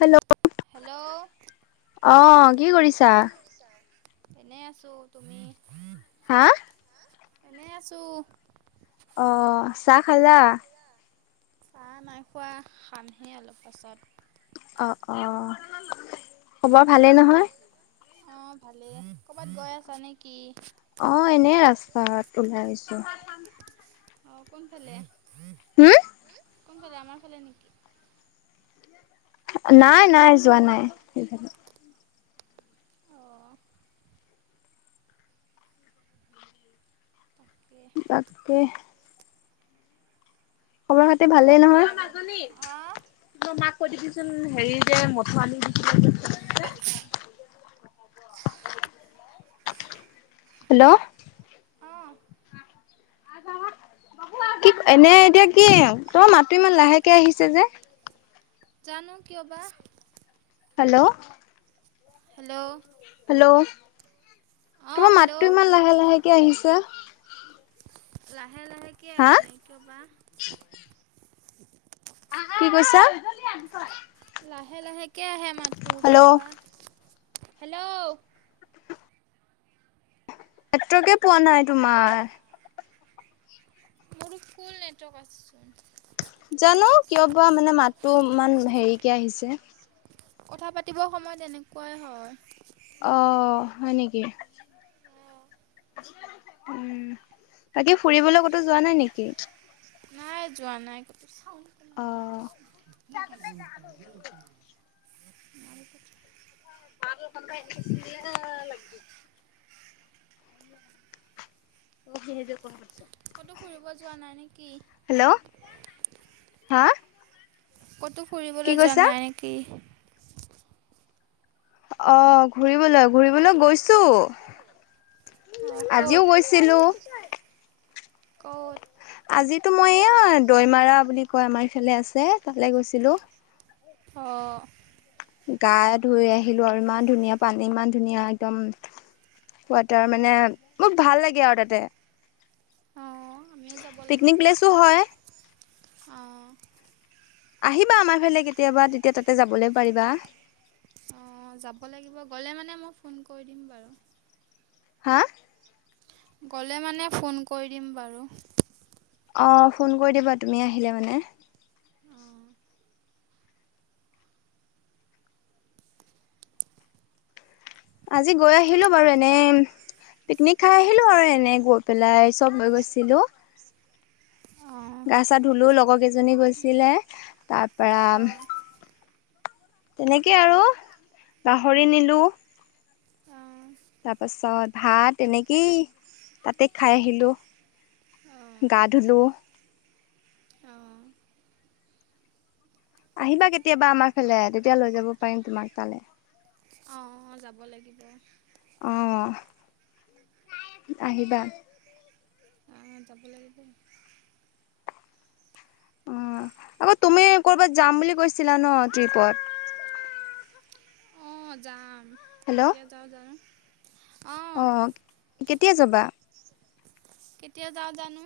Hello? Hello আহ কি কৰিছা? কি চা? এনেই আছো। তুমি? হা? হাঁ? এনেই আছো। অ আছ চাহ খালা? চাহ নাই খোৱা খামহে অলপ পাছত। অ অ, খবৰ ভালেই নহয়? অ ভালেই। কৰ'বাত গৈ আছা নেকি? অ এনেই ৰাস্তাত ওলাই আহিছো। অঁ কোনফালে? হুম? হুম কোনফালে আমাৰ ফালে নেকি? নাই নাই যোৱা নাই সেইফালে। অঁ তাকে তাকে। খবৰ খাতি ভালেই ক'ৰবাত নহয়? ফুৰিব অঁ তই মাক কৈ দেখিচোন হেৰি যে মঠু আনি দিছে। হেল্ল'? অঁ কি এনে এতিয়া কি তোমাৰ মাতো ইমান লাহেকে আহিছে যে? জানো কিয় বা? হেল্ল'? হেল্ল'? হেল্ল? ' অঁ তোমাৰ মাতটো হেল্ল' ইমান লাহে লাহেকে আহিছো? লাহে লাহেকে আহে কিয় বা? এ এ [unintelligible] কি কৈছা? লাহে লাহেকৈ আহে মাতো কিয় হেল্ল' বা হেল্ল'? নেটৱৰ্কে পোৱা নাই তোমাৰ? মোৰতো ফুল নেটৱৰ্ক আছেচোন। জানো কিয় বা মানে মাততো ইমান হেৰিকে আহিছে। কথা পাতিব সময়ত এনেকুৱাই হয়। অ, হয় নেকি? অঁ উম, বাকি ফুৰিবলৈ ক'তো যোৱা নাই নেকি? নাই যোৱা নাই কতো অ [unintelligible] কি খাই [unintelligible] [unintelligible] কোনখিনিতে কথা পাতিছ? ক'তো ফুৰিব যোৱা নাই নেকি? হেল্ল', হা? ক'তো কি ফুৰিবলৈ যোৱা কৈছা? নাই নেকি? অ, ঘুৰিবলৈ -ঘূৰিবলৈ গৈছো অ ক'ত আজিও গৈছ ছিলো। ক'ত? আজিতো মই এইয়া দৈমাৰা বুলি কয় আমাৰ ইফালে আছে তালে গৈছিলোঁ। অ', গা ধুই আহিলোঁ আৰু ইমান ধুনীয়া পানী ইমান ধুনীয়া একদম ৱাটাৰ মানে মোক ভাল লাগে আৰু তাতে। অ আমিও যাব পিকনিক লাগিব প্লেচো হয়। অ, আহিবা আমাৰ ফালে কেতিয়াবা তেতিয়া তাতে যাবলে পাৰিবা। অ, যাব লাগিব গ'লে মানে মই ফোন কৰি দিম বাৰু। হা? গ'লে মানে ফোন কৰি দিম বাৰু। অ, ফোন কৰি দিবা তুমি আহিলে মানে। অ আজি গৈ আহিলোঁ বাৰু এনে পিকনিক খাই আহিলোঁ আৰু এনেই গৈ পেলাই চব গৈ গৈছিলোঁ। অ গা চা ধুলো লগৰ কেইজনী গৈছিলে তাৰ অ পেৰাম তেনেকে আৰু গাহৰি নিলোঁ। অ তাৰ পাছত ভাত এনেকেই তাতে খাই আহিলোঁ। গা ধুলোঁ। অ', আহিবা কেতিয়াবা আমাৰ ফালে তেতিয়া লৈ যাব পাৰিম তোমাক তালে। অ অ, যাব লাগিব। অ, আহিবা। আহ, যাব লাগিব। অ' আকৌ তুমি কৰবাত যাম বুলি কৈছিলা ন' ট্ৰিপত? অ, যাম হেল্ল' কেতিয়া যাওঁ জানো অ, কেতিয়া যাবা? কেতিয়া যাওঁ জানো।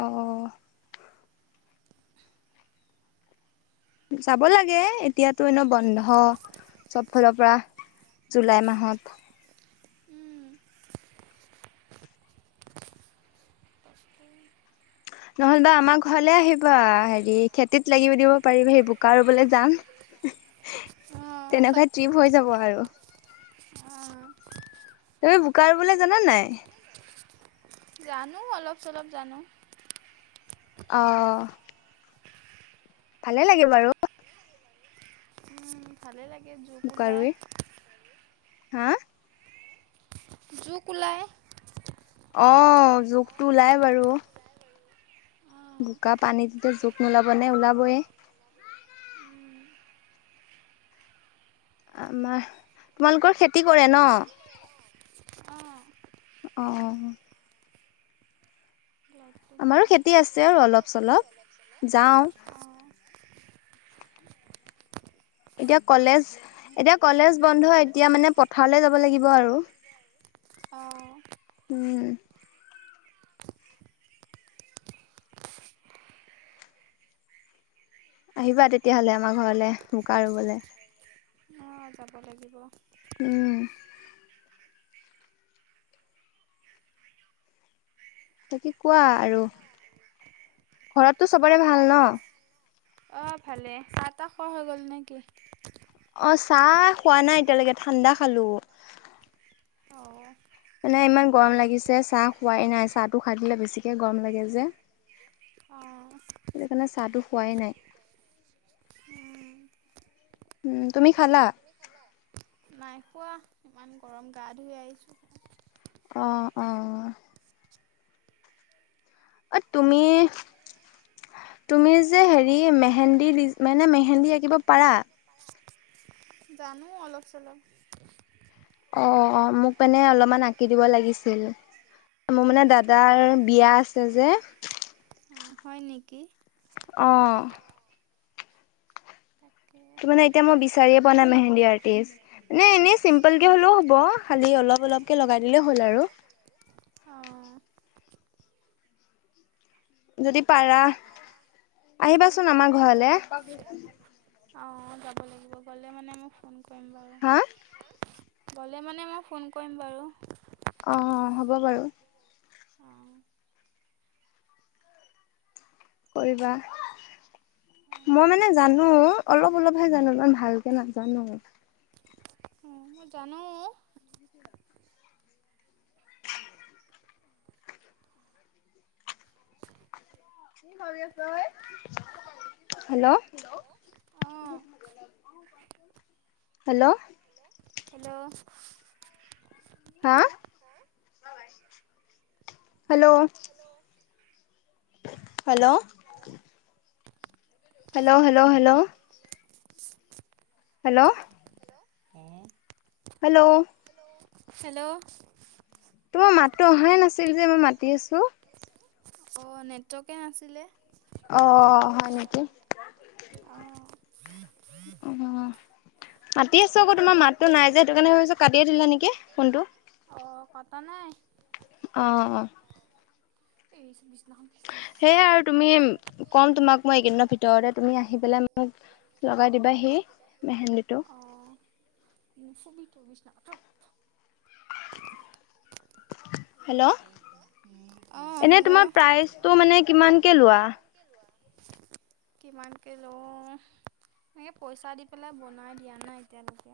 অ', যাব লাগে এতিয়াতো এনেও বন্ধ চব ফালৰ পৰা। জুলাই মাহত। উম, [unintelligible] নহলেবা আমাৰ ঘৰলে আহিবা হেৰি খেতিত লাগিব দিব পাৰিবা সেই বোকা ৰুবলে যাম। [inaudible] উহ, অ', তেনেকুৱা ট্ৰিপ হৈ যাব আৰু। আহ, তুমি বোকা ৰোবলে জানা নাই? জানো অলপ চলপ জানো। অ'। ভালে লাগে বাৰু। ভালেই লাগে জোক বোকা ওলাই। ৰুই। হা। জোক ওলাই। অ', জোকটো ওলাই বাৰু। অ', বোকা পানীটোতে জোক নোলাবনে ওলাবয়ে। উম, আমাৰ, তোমালোকৰ খেতি কৰে ন। অ', অ'- অ'। লাইটটো গ'ল। আমাৰো খেতি আছে আৰু অলপ চলপ, যাওঁ। অ', এতিয়া কলেজ এতিয়া কলেজ বন্ধ এতিয়া মানে পথাৰলে যাব লাগিব আৰু। অ'। উম। আহিবা তেতিয়াহ'লে আমাৰ ঘৰলে, বোকা ৰুবলে। অ', যাব লাগিব। উম। তাকে কোৱা আৰু। ঘৰততো চাহ চবৰে ভাল তাহ, ন? অ', ভালে চাহ তাহ খুৱা হৈ গ'ল নে কি? অ', চাহ খোৱা নাই এতিয়ালেকে ঠাণ্ডা খালো। অ'। মানে ইমান গৰম লাগিছে চাহ খোৱাই নাই, চাহটো খাই দিলে বেছিকে গৰম লাগে যে। অ'। সেইটো কাৰণে চাহটো খোৱাই নাই। উম। উম, তুমি খালা। তুমি খালা। নাই খোৱা ইমান গৰম গা ধুই আহিছো। অ', অ'। অ', তুমি তুমি যে হেৰি মেহেন্দী দি মানে মেহেন্দী আঁকিব পাৰা। জানো অলপ চলপ। অ', অ', মোক মানে অলপমান আঁকি দিব লাগিছিল। মোৰ মানে দাদাৰ বিয়া আছে যে। অ', হয় নেকি। অ'। তাকে। ত' মানে এতিয়া মই বিচাৰিয়ে পোৱা নাই মেহেন্দী আৰ্টিষ্ট। মানে এনেই চিম্পলকে হ'লেও হ'ব, খালি অলপ অলপকে লগাই দিলেই হ'ল আৰু। অ'। যদি পাৰা, আহিবাচোন আমাৰ ঘৰলে। অ', যাব লাগ গিব গ'লে মানে মই ফোন কৰিম বাৰু, হা গ'লে মানে মই ফোন কৰিম বাৰু। অ', অ', হ'ব বাৰু। অঁ কৰিবা। মই মানে জানো, অলপ অলপহে জানো ইমান ভালকে নাজানো। অঁ মই জানো [unintelligible] হেল্ল'। অঁ হেল্ল'। হেল্ল'। হা? Hello? Hello? Hello hello hello? Hello? অঁ। হেল্ল'? হেল্ল'? তোমাৰ মাততো অহাই নাছিল যে মই মাতি আছো? অঁ নেটৱকে নাছিলে। অ হয় নেকি? আহ। অ। [inaudible] মাতি আছো আকৌ তোমাৰ মাতটো নাই যে, সেইটো কাৰণে ভাবিছো কাটিয়ে দিলা নেকি ফোনটো? অঁ কটা নাই। অ অ। এই বিছনাখন খেচি সেয়াই দিছাচোন আৰু তুমি কম তোমাক মই এইকেইদিনৰ ভিতৰতে তুমি আহি পেলাই মোক লগাই দিবা হি মেহেন্দীটো। নুঠিবি তই বিছনাত আঁতৰ - আঁতৰ। হেল্ল'? অঁ এনে হেল্ল' তোমাৰ প্ৰাইজটো মানে কিমানকে লোৱা? কিমানকে লওঁ, এনেকে পইচা দি পেলাই বনাই দিয়া নাই এতিয়ালেকে।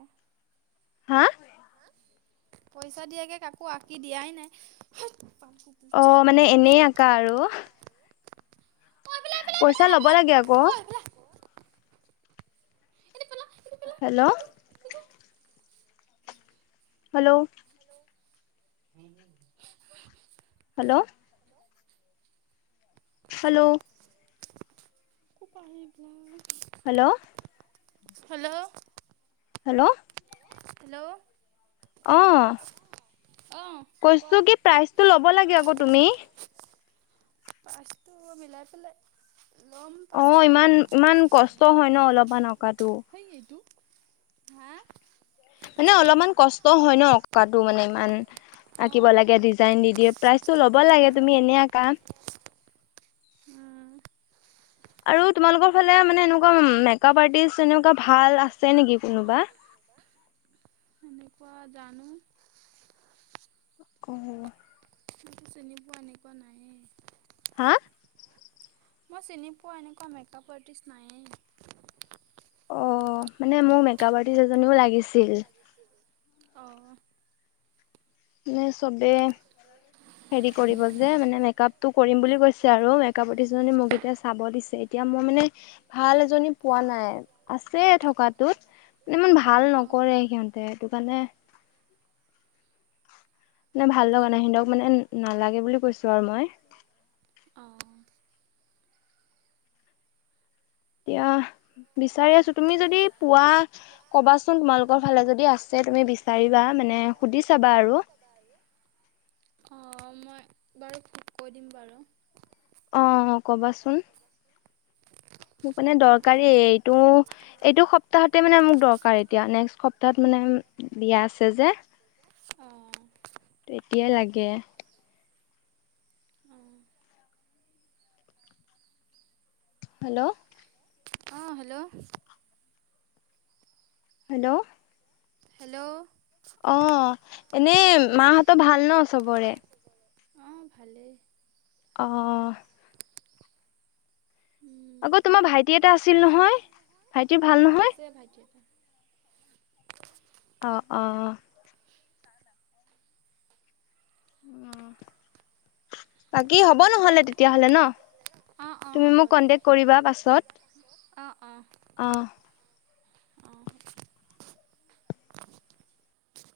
হা? পইচা দিয়াকে কাকো আঁকি দিয়াই নাই। হু পাকো। অ মানে এনেই আঁকা আৰু? পইচা লব লাগে আক। হেল্ল'? হেল্ল'? উম উম চু হু hello? Hello? [unintelligible] Hello? Hello? Hello? Hello? অ, অ', কোৱা। কৈছো কি প্ৰাইজটো ল'ব লাগে আক তুমি? পাঁচটো মিলাই পেলাই ল'ম অ পাছত। ইমান ইমান কষ্ট হয় ন অলপমান অঁকাটো সেই এইটো, হা? মানে অলপমান কষ্ট হয় আঁকাটো মানে ইমান। আঁকিব অ', লাগে, ডিজাইন দি দিয়ে, প্ৰাইজটো ল'ব কষ্টটো হয় লাগে তুমি বাৰু। এনে আঁকা। উম, আৰু তোমালোকৰ ফালে মানে এনেকুৱা মেকপ আৰ্টিষ্ট এনেকুৱা ভাল আছে নেকি কোনোবা? পোৱা জানো! অ। মোৰটো চিনি পোৱা এনেকুৱা নাইয়েই। হা? মই চিনি পোৱা এনেকুৱা মেকআপ আৰ্টিষ্ট নাইয়েই। অ মানে মোক মেকআপ আৰ্টিষ্ট এজনীও লাগিছিল। অঁ। মে চবে হেৰি কৰিব যে, মানে মেকআপটো কৰিম বুলি কৈছে আৰু মেকপ আৰ্টিষ্টজনী মোক এতিয়া চাব দিছে। এতিয়া মই মানে ভাল এজনী পোৱা নাই আছে থকাটোত। ইমান ভাল অ', নকৰে সিহঁতে সেইটো কাৰণে নে ভাল লগা নাই সিহঁতক মানে নালাগে বুলি কৈছো আৰু মই। অ অ। এতিয়া বিচাৰি আছো তুমি যদি পুৱা ক'বাচোন তোমালোকৰ ফালে যদি আছে তুমি বিচাৰিবা মানে সুধি চাবা আৰু? অ মই বাৰু কৈ দিম বাৰু। অ কবাচোন? মোক মানে দৰকাৰী এইটো এইটো সপ্তাহতে মানে মোক দৰকাৰ এতিয়া নেক্সট সপ্তাহত মানে বিয়া আছে যে অঁ অঁ এতিয়াই লাগে। অঁ। হেল্ল? অঁ হেল্ল। হেল্ল? হেল্ল? অ এনেই মাহঁতৰ ভাল ন চবৰে! অঁ ভালেই। অঁহ। আকৌ তোমাৰ ভাইটি এটা আছিল নহয়? ভাইটিৰ ভাল ন অঁ আছে ভাইটি এটা। অঁ অঁ। বাকী হ'ব নহলে তেতিয়াহ'লে ন, তুমি মোক কন্টেক কৰিবা পাছত। অ অ। অঁ। অ।